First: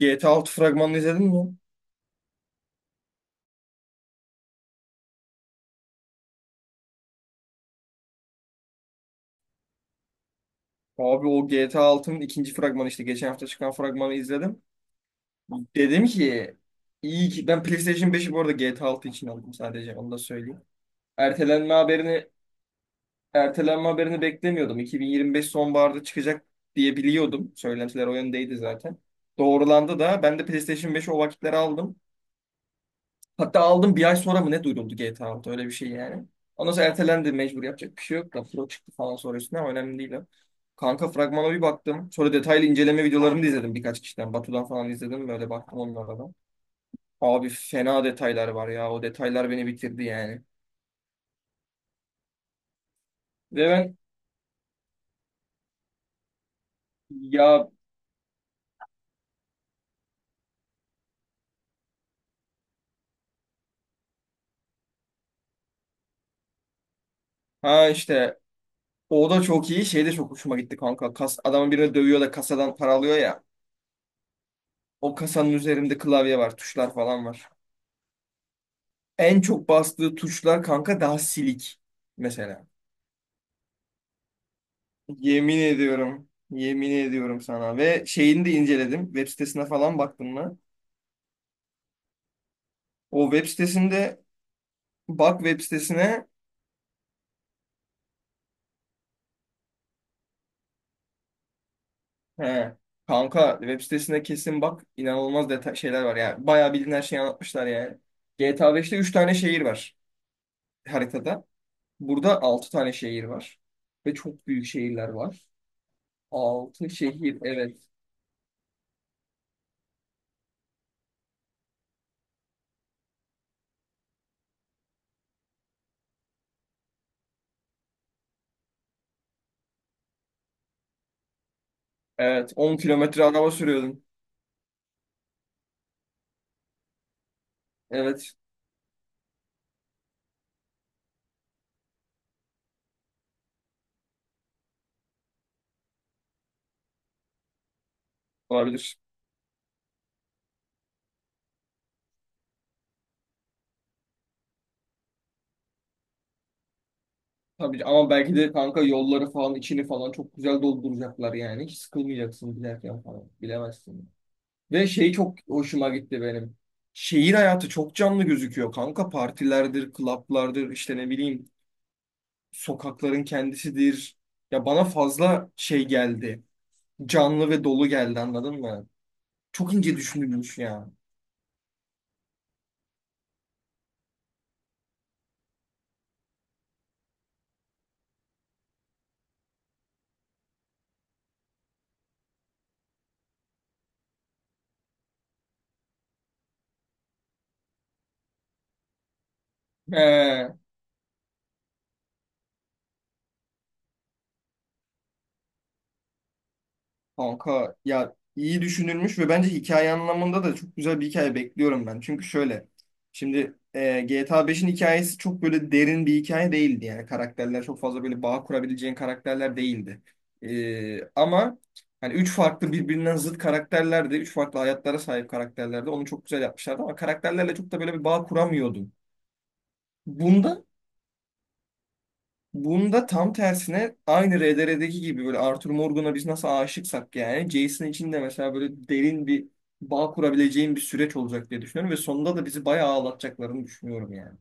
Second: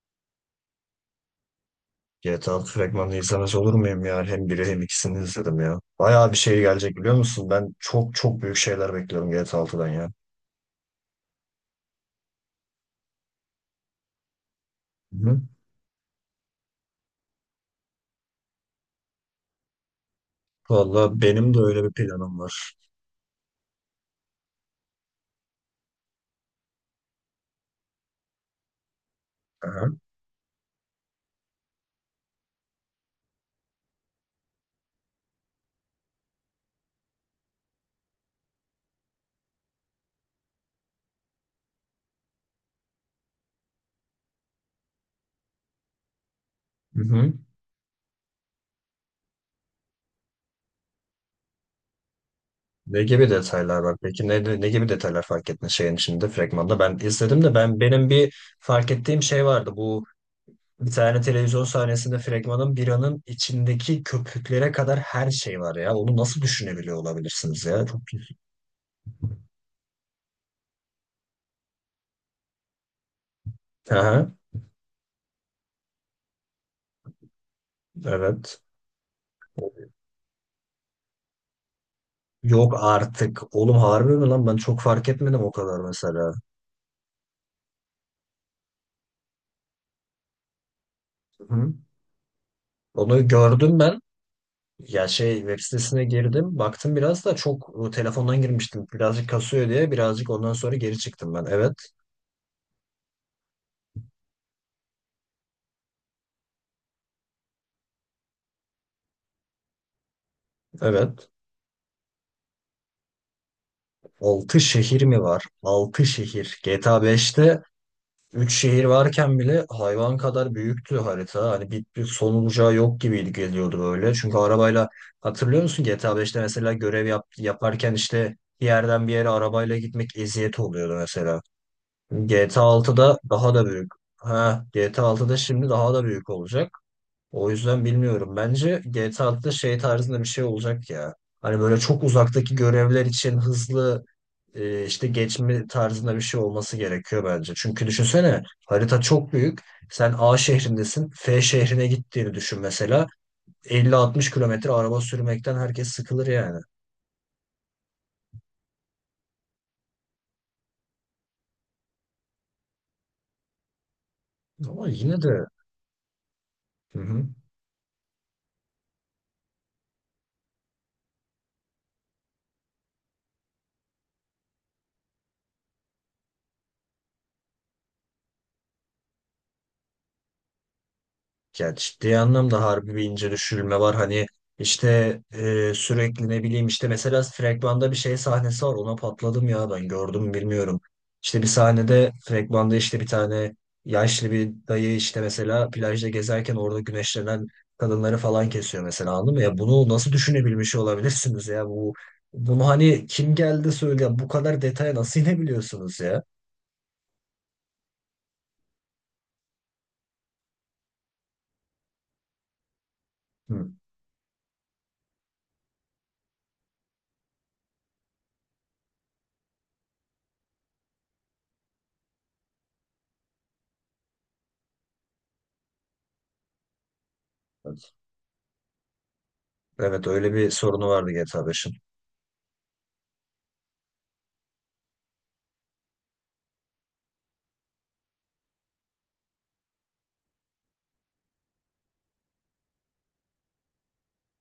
GTA 6 fragmanını izledin mi? GTA 6 fragmanını izlemez olur muyum ya? Hem biri hem ikisini izledim ya. Bayağı bir şey gelecek, biliyor musun? Ben çok çok büyük şeyler bekliyorum GTA 6'dan ya. Abi o GTA 6'nın ikinci fragmanı işte geçen hafta çıkan fragmanı izledim. Hı-hı. Dedim ki iyi ki ben PlayStation 5'i bu arada GTA 6 için aldım, sadece onu da söyleyeyim. Valla benim de Ertelenme öyle bir haberini planım var. ertelenme haberini beklemiyordum. 2025 sonbaharda çıkacak diye biliyordum. Söylentiler o yöndeydi zaten. Aha. Doğrulandı da ben de PlayStation 5'i o vakitlere aldım. Hatta aldım bir ay sonra mı ne duyuruldu GTA 6, öyle bir şey yani. Ondan sonra ertelendi, mecbur, yapacak bir şey yok da Pro çıktı falan sonra üstüne ama önemli değil o. Kanka fragmana bir baktım. Sonra detaylı inceleme videolarını da izledim birkaç kişiden. Batu'dan falan izledim, böyle baktım onlara da. Hı-hı. Abi fena detaylar var ya, o detaylar beni bitirdi yani. Ne gibi Ve detaylar var? ben Peki ne gibi detaylar fark ettin şeyin içinde, fragmanda? Ben izledim de ya benim bir fark ettiğim şey vardı. Bu, bir tane televizyon sahnesinde fragmanın, biranın içindeki köpüklere kadar her şey var ya. Onu nasıl düşünebiliyor olabilirsiniz ya? ha Çok iyi. işte, o da çok iyi, şey de çok hoşuma gitti kanka. Adamın birini dövüyor da kasadan para alıyor ya. Aha, O kasanın üzerinde klavye var, tuşlar falan var. evet. En çok bastığı tuşlar kanka daha silik mesela. Yok artık. Oğlum, harbi mi lan? Ben çok fark etmedim o Yemin kadar ediyorum. mesela. Yemin ediyorum sana. Ve şeyini de inceledim. Web sitesine falan baktım mı? Hı. Onu O web gördüm ben. sitesinde Ya şey, bak web web sitesine sitesine. girdim. Baktım biraz da, çok o, telefondan girmiştim. Birazcık kasıyor diye birazcık, ondan sonra geri çıktım ben. Evet. He. Kanka web sitesine kesin bak. İnanılmaz detay şeyler var. Yani bayağı bildiğin her şeyi anlatmışlar yani. GTA 5'te 3 tane şehir var Evet. haritada. Burada 6 tane şehir var. Ve çok 6 büyük şehir şehirler mi var? var. 6 şehir. 6 GTA şehir 5'te evet. üç şehir varken bile hayvan kadar büyüktü harita. Hani bir son olacağı yok gibiydi, geliyordu böyle. Çünkü arabayla, hatırlıyor musun GTA 5'te mesela görev yaparken, işte bir yerden bir yere arabayla gitmek eziyet oluyordu mesela. Evet, GTA On 6'da kilometre araba daha da büyük. sürüyordum. Ha, GTA 6'da şimdi daha da büyük olacak. O yüzden Evet, bilmiyorum. Bence GTA 6'da şey tarzında bir şey olacak ya. Hani böyle çok uzaktaki görevler için hızlı işte geçme tarzında bir şey olması gerekiyor bence. Çünkü düşünsene, olabilir. harita çok büyük. Sen A şehrindesin. F şehrine gittiğini düşün mesela. 50-60 kilometre araba sürmekten herkes sıkılır yani. Tabii ki. Ama belki de kanka yolları falan içini falan çok güzel dolduracaklar yani. Hiç sıkılmayacaksın giderken falan. Bilemezsin. Ve Ama şey yine çok de. hoşuma gitti benim. Hı hı. Şehir hayatı çok canlı gözüküyor kanka. Partilerdir, klaplardır, işte ne bileyim sokakların kendisidir. Ya bana fazla şey geldi. Canlı ve dolu geldi, anladın mı? Çok ince düşünülmüş ya. Ya, ciddi anlamda harbi bir ince düşürülme var. Hani işte sürekli ne bileyim, işte mesela fragmanda bir şey sahnesi var. Ona patladım ya, ben, gördüm mü bilmiyorum. İşte bir sahnede, fragmanda, işte bir tane yaşlı bir dayı işte mesela plajda gezerken orada güneşlenen kadınları falan kesiyor mesela, anladın mı? Ya, bunu nasıl He. düşünebilmiş olabilirsiniz ya, bunu hani kim geldi söyle, bu kadar detaya nasıl inebiliyorsunuz ya? Kanka ya iyi düşünülmüş ve bence hikaye anlamında da çok güzel bir hikaye bekliyorum ben. Çünkü şöyle şimdi Hı. GTA 5'in hikayesi çok böyle derin bir hikaye değildi. Yani karakterler çok fazla böyle bağ kurabileceğin karakterler değildi. Ama hani üç farklı birbirinden zıt karakterlerdi. Üç farklı hayatlara sahip karakterlerdi. Onu çok güzel yapmışlardı ama karakterlerle çok da Evet, böyle bir bağ kuramıyordum. evet, öyle bir Bunda sorunu vardı GTA 5'in. Bunda tam tersine aynı RDR'deki gibi, böyle Arthur Morgan'a biz nasıl aşıksak, yani Jason için de mesela böyle derin bir bağ kurabileceğim bir süreç olacak diye düşünüyorum ve sonunda da bizi bayağı ağlatacaklarını düşünüyorum yani.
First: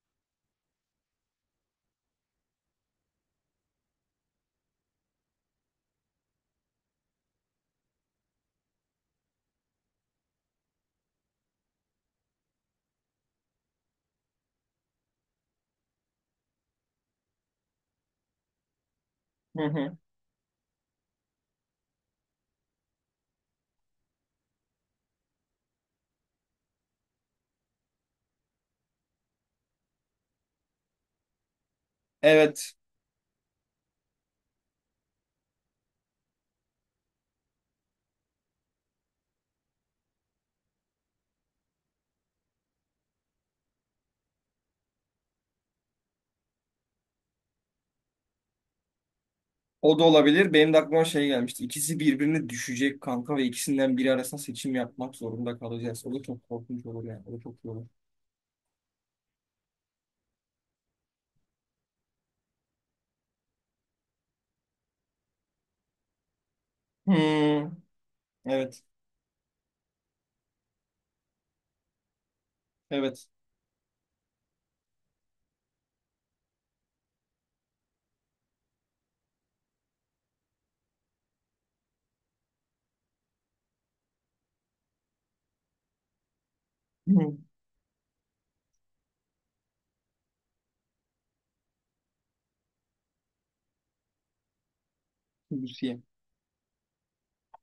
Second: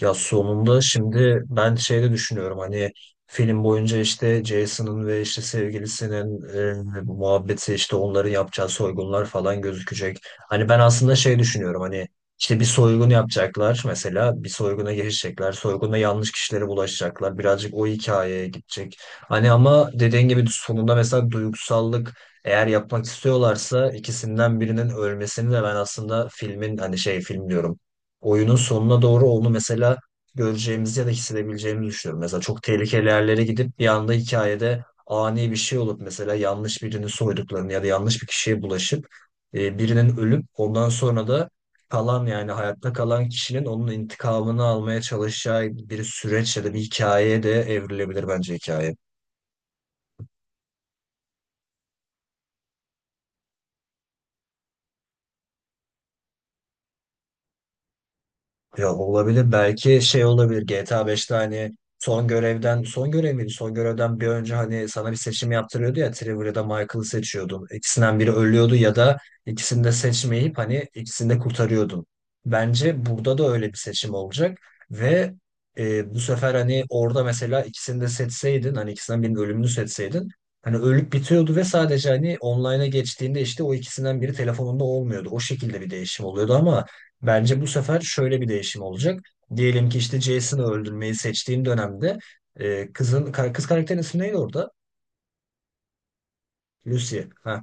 Ya sonunda şimdi ben şeyde düşünüyorum, hani film boyunca işte Jason'ın ve işte sevgilisinin muhabbeti, işte onların yapacağı soygunlar falan gözükecek. Hani ben aslında şey düşünüyorum, hani işte bir soygun yapacaklar mesela, bir soyguna girişecekler. Soyguna, yanlış kişilere bulaşacaklar. Birazcık o hikayeye gidecek. Hani Hı ama hı. dediğin gibi sonunda mesela duygusallık eğer yapmak istiyorlarsa, ikisinden birinin ölmesini de ben aslında filmin, hani şey, film diyorum, oyunun sonuna doğru onu mesela göreceğimizi ya da hissedebileceğimizi düşünüyorum. Mesela çok Evet, tehlikeli yerlere gidip bir anda hikayede ani bir şey olup mesela yanlış birini soyduklarını ya da yanlış bir kişiye bulaşıp birinin ölüp ondan sonra da kalan, yani hayatta kalan kişinin onun intikamını almaya çalışacağı bir süreç ya da bir hikayeye de evrilebilir bence hikaye. o da olabilir. Benim de aklıma şey gelmişti. İkisi birbirine düşecek kanka ve ikisinden biri arasında seçim yapmak zorunda kalacağız. O da çok korkunç olur yani. O da çok iyi olur. Ya, olabilir. Belki şey olabilir. GTA 5'te hani son görevden, son görev miydi? Son görevden bir önce hani sana bir seçim yaptırıyordu ya, Trevor ya da Michael'ı seçiyordun. Hmm, İkisinden biri ölüyordu evet, ya da ikisini de seçmeyip hani ikisini de kurtarıyordun. Bence evet. burada da öyle bir seçim olacak ve bu sefer, hani orada mesela ikisini de seçseydin, hani ikisinden birinin ölümünü seçseydin, hani ölüp bitiyordu ve sadece hani online'a geçtiğinde işte o ikisinden biri telefonunda olmuyordu. O şekilde bir değişim oluyordu ama Hı. bence bu sefer şöyle bir değişim olacak. Diyelim ki işte Jason'ı öldürmeyi seçtiğim dönemde kız karakterin ismi neydi orada? Lucy. Lucy. Ha,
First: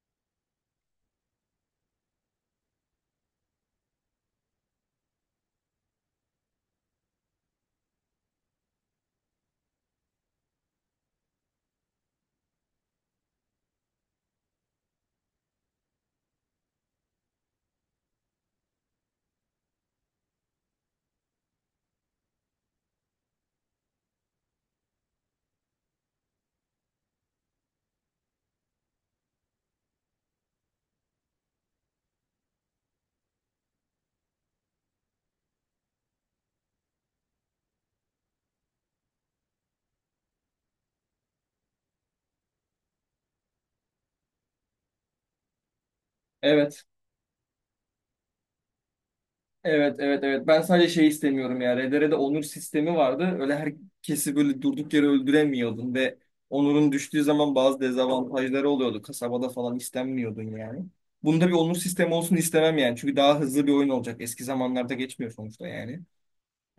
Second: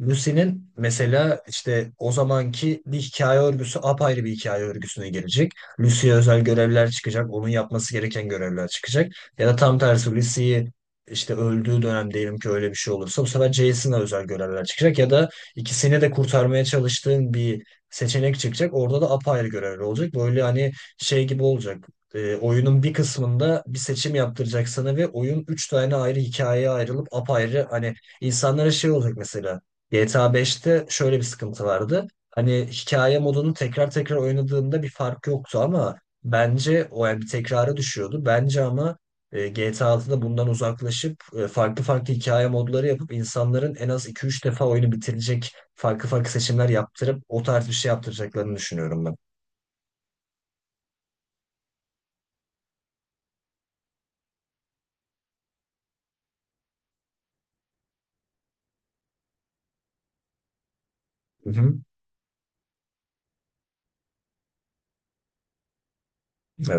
Lucy'nin mesela işte o zamanki bir hikaye örgüsü apayrı bir hikaye örgüsüne gelecek. Lucy'ye özel görevler çıkacak. Onun yapması gereken görevler çıkacak. Ya da tam tersi, Lucy'yi işte öldüğü dönem, diyelim ki öyle bir şey olursa, bu sefer Jason'a özel görevler çıkacak. Ya da ikisini de kurtarmaya çalıştığın bir seçenek çıkacak. Orada da apayrı görevler olacak. Böyle, hani şey gibi olacak. Oyunun bir kısmında bir seçim yaptıracak sana ve oyun üç tane ayrı hikayeye ayrılıp apayrı hani insanlara şey olacak mesela. GTA 5'te şöyle bir sıkıntı vardı. Hani hikaye modunu tekrar tekrar oynadığında bir fark yoktu ama bence o, yani bir tekrara düşüyordu. Bence ama GTA 6'da bundan uzaklaşıp farklı farklı hikaye modları yapıp insanların en az iki üç defa oyunu bitirecek farklı farklı seçimler Evet. yaptırıp o tarz bir şey yaptıracaklarını düşünüyorum ben. Evet evet evet. Ben sadece şey istemiyorum ya. RDR'de onur sistemi vardı. Öyle herkesi böyle durduk yere öldüremiyordun ve onurun düştüğü zaman bazı dezavantajları oluyordu. Kasabada falan istenmiyordun yani. Bunda Hı bir onur hı. sistemi olsun istemem yani. Çünkü daha hızlı bir oyun olacak. Eski zamanlarda geçmiyor sonuçta yani.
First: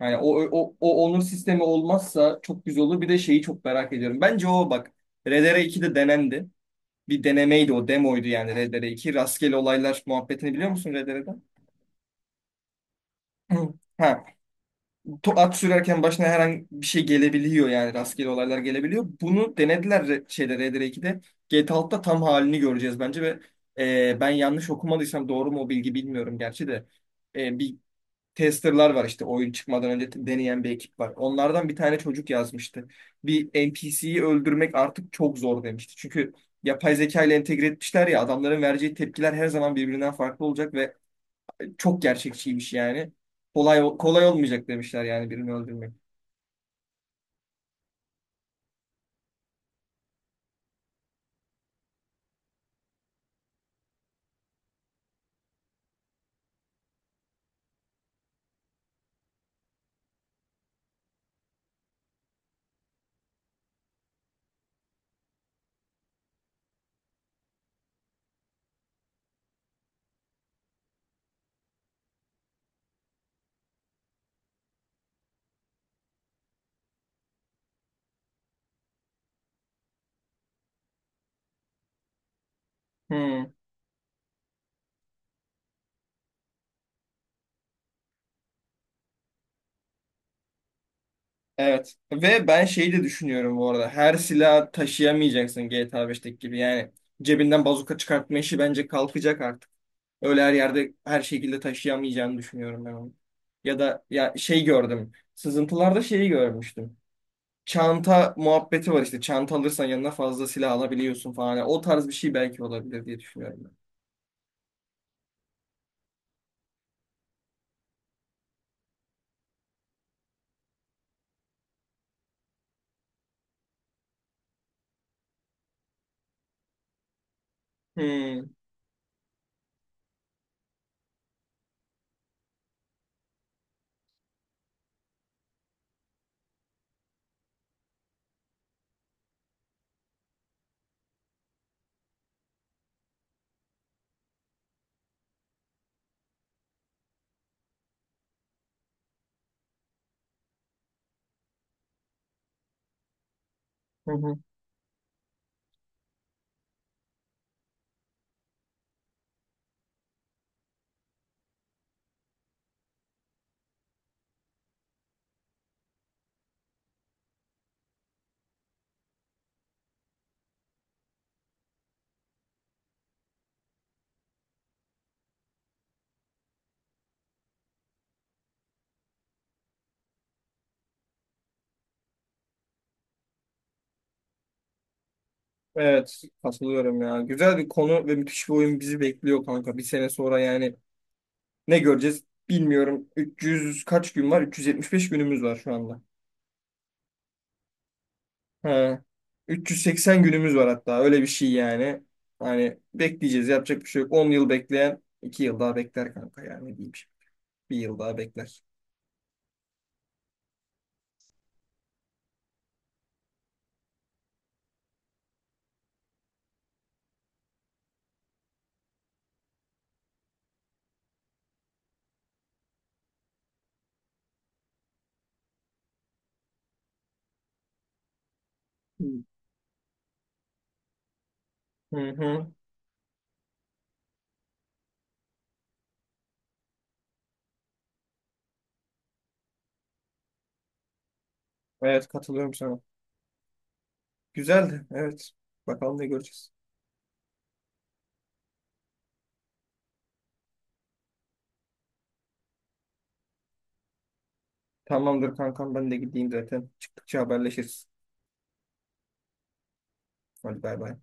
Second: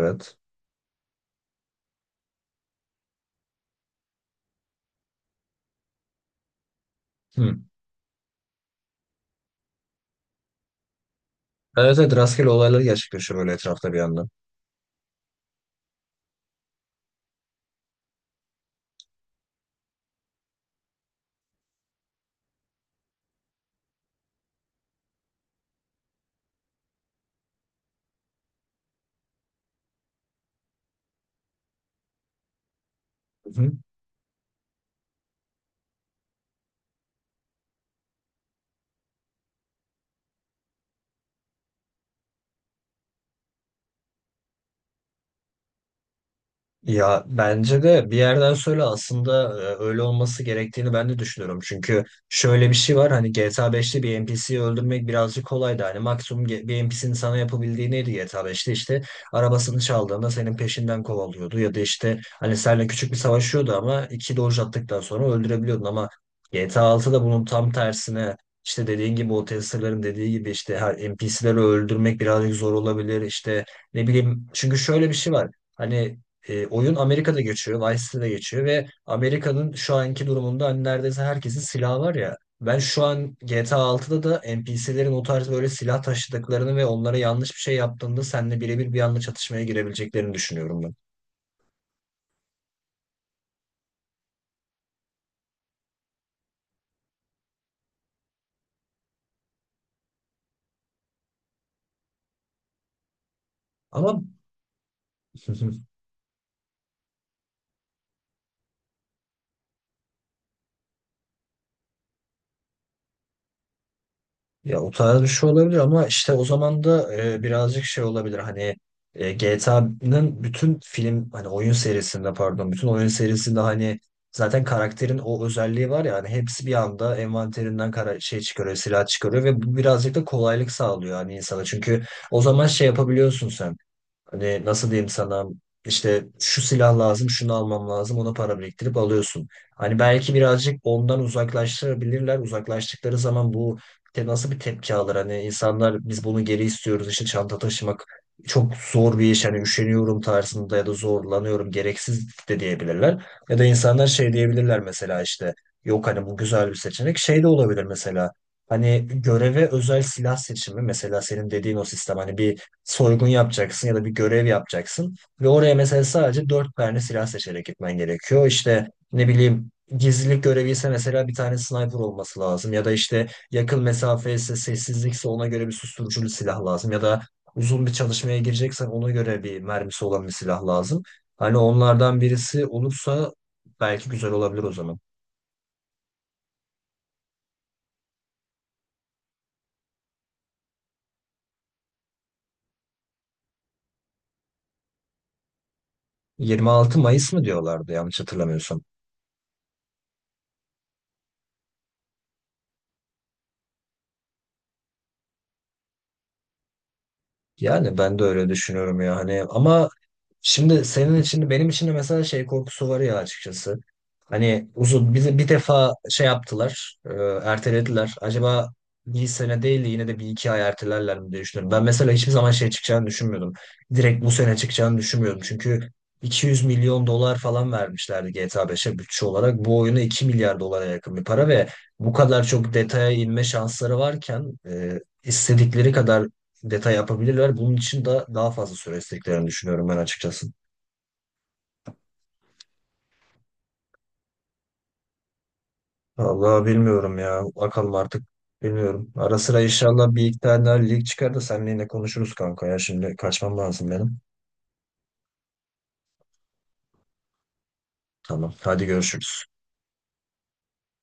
Yani o, o, o onur sistemi olmazsa çok güzel olur. Bir de şeyi çok merak ediyorum. Bence o bak RDR 2'de denendi. Bir Hı. denemeydi o demoydu yani RDR 2. Rastgele olaylar muhabbetini biliyor musun R D R'den? Evet, evet, rastgele olaylar gerçekleşiyor böyle etrafta bir Ha. yandan. At sürerken başına herhangi bir şey gelebiliyor yani rastgele olaylar gelebiliyor. Bunu denediler şeyde Red Dead 2'de. GTA 6'da tam halini göreceğiz bence ve ben yanlış okumadıysam, doğru mu o bilgi bilmiyorum gerçi de. Bir testerlar var işte oyun çıkmadan önce deneyen bir ekip var. Onlardan bir tane çocuk yazmıştı. Bir NPC'yi öldürmek artık çok zor demişti. Çünkü yapay zeka ile entegre etmişler ya, adamların vereceği tepkiler her zaman birbirinden farklı olacak ve çok gerçekçiymiş yani. Kolay kolay olmayacak demişler yani birini öldürmek. Ya bence de bir yerden sonra aslında öyle olması gerektiğini ben de düşünüyorum. Çünkü şöyle bir şey var, hani GTA 5'te bir NPC'yi öldürmek birazcık kolaydı. Hani maksimum bir NPC'nin sana yapabildiği neydi GTA 5'te? İşte arabasını çaldığında senin peşinden kovalıyordu. Ya da işte hani seninle küçük bir savaşıyordu ama iki doge attıktan sonra öldürebiliyordun. Ama GTA 6'da bunun tam tersine, işte dediğin gibi, o testerların dediği gibi, işte her NPC'leri öldürmek birazcık zor olabilir. İşte ne bileyim, çünkü şöyle bir şey var. Hani oyun Amerika'da geçiyor, Vice City'de geçiyor ve Amerika'nın şu anki durumunda hani neredeyse herkesin silahı var ya. Ben şu an Hmm, GTA 6'da da NPC'lerin o tarz böyle silah taşıdıklarını ve onlara yanlış bir şey yaptığında seninle birebir bir anda çatışmaya girebileceklerini düşünüyorum ben. evet. Ve ben şeyi de düşünüyorum bu arada. Her silah taşıyamayacaksın GTA 5'teki gibi. Yani cebinden bazuka çıkartma işi bence kalkacak artık. Öyle her yerde her şekilde taşıyamayacağını düşünüyorum ben onu. Ya da Ama. ya şey gördüm. Sızıntılarda şeyi görmüştüm. Çanta muhabbeti var işte. Çanta alırsan yanına fazla silah alabiliyorsun falan. Yani o tarz bir şey belki olabilir diye düşünüyorum ben. Ya, o tarz bir şey olabilir ama işte o zaman da birazcık şey olabilir, hani GTA'nın bütün film, hani oyun serisinde, pardon, bütün oyun serisinde hani zaten karakterin o özelliği var ya, hani hepsi bir anda envanterinden kara şey Hmm. çıkarıyor, silah çıkarıyor ve bu birazcık da kolaylık sağlıyor hani insana. Çünkü o zaman şey yapabiliyorsun sen. Hani nasıl diyeyim sana, işte şu silah lazım, şunu almam lazım, ona para biriktirip alıyorsun. Hani belki birazcık ondan uzaklaştırabilirler. Uzaklaştıkları zaman bu nasıl bir tepki alır? Hani insanlar, "Biz bunu geri istiyoruz, işte çanta taşımak çok zor bir iş, hani üşeniyorum" tarzında ya da "zorlanıyorum, gereksiz" de diyebilirler. Ya da insanlar Hı şey hı. diyebilirler mesela, işte, "Yok hani, bu güzel bir seçenek" şey de olabilir mesela. Hani göreve özel silah seçimi, mesela senin dediğin o sistem, hani bir soygun yapacaksın ya da bir görev yapacaksın ve oraya mesela sadece dört tane silah seçerek gitmen gerekiyor. İşte ne bileyim, gizlilik görevi ise mesela bir tane sniper olması lazım ya da işte yakın mesafe ise, sessizlikse, ona göre bir susturuculu silah lazım ya da uzun bir çalışmaya gireceksen ona göre bir mermisi olan bir silah lazım. Hani onlardan birisi olursa belki güzel olabilir o zaman. Evet, katılıyorum ya. Güzel bir konu ve müthiş bir oyun bizi bekliyor kanka. Bir sene sonra yani. Ne göreceğiz bilmiyorum. 300 kaç gün var? 375 günümüz var şu anda. 26 Mayıs mı diyorlardı, yanlış hatırlamıyorsam. He. 380 günümüz var hatta, öyle bir şey yani. Hani bekleyeceğiz, yapacak bir şey yok. 10 yıl bekleyen 2 yıl daha bekler kanka yani ne diyeyim şimdi. Bir Yani yıl daha ben de öyle bekler. düşünüyorum ya, hani ama şimdi senin için, benim için de mesela şey korkusu var ya, açıkçası. Hani uzun, bizi bir defa şey yaptılar, ertelediler. Acaba bir sene değil de yine de bir iki ay ertelerler mi diye düşünüyorum. Ben mesela hiçbir zaman şey çıkacağını düşünmüyordum. Direkt bu sene çıkacağını düşünmüyordum. Çünkü 200 milyon dolar falan vermişlerdi GTA 5'e bütçe olarak. Bu oyuna 2 milyar dolara yakın bir para ve Hı bu kadar hı. çok detaya inme şansları varken istedikleri kadar detay yapabilirler. Bunun için de daha fazla süre istediklerini düşünüyorum ben, açıkçası. Evet katılıyorum sana. Güzeldi evet. Bakalım ne göreceğiz. Vallahi bilmiyorum ya. Bakalım artık. Bilmiyorum. Ara sıra inşallah bir iki tane daha lig çıkar da seninle yine konuşuruz kanka ya. Şimdi kaçmam lazım benim. Tamamdır kankam ben de gideyim zaten. Çıktıkça haberleşiriz. Tamam. Hadi görüşürüz. Hadi bay bay.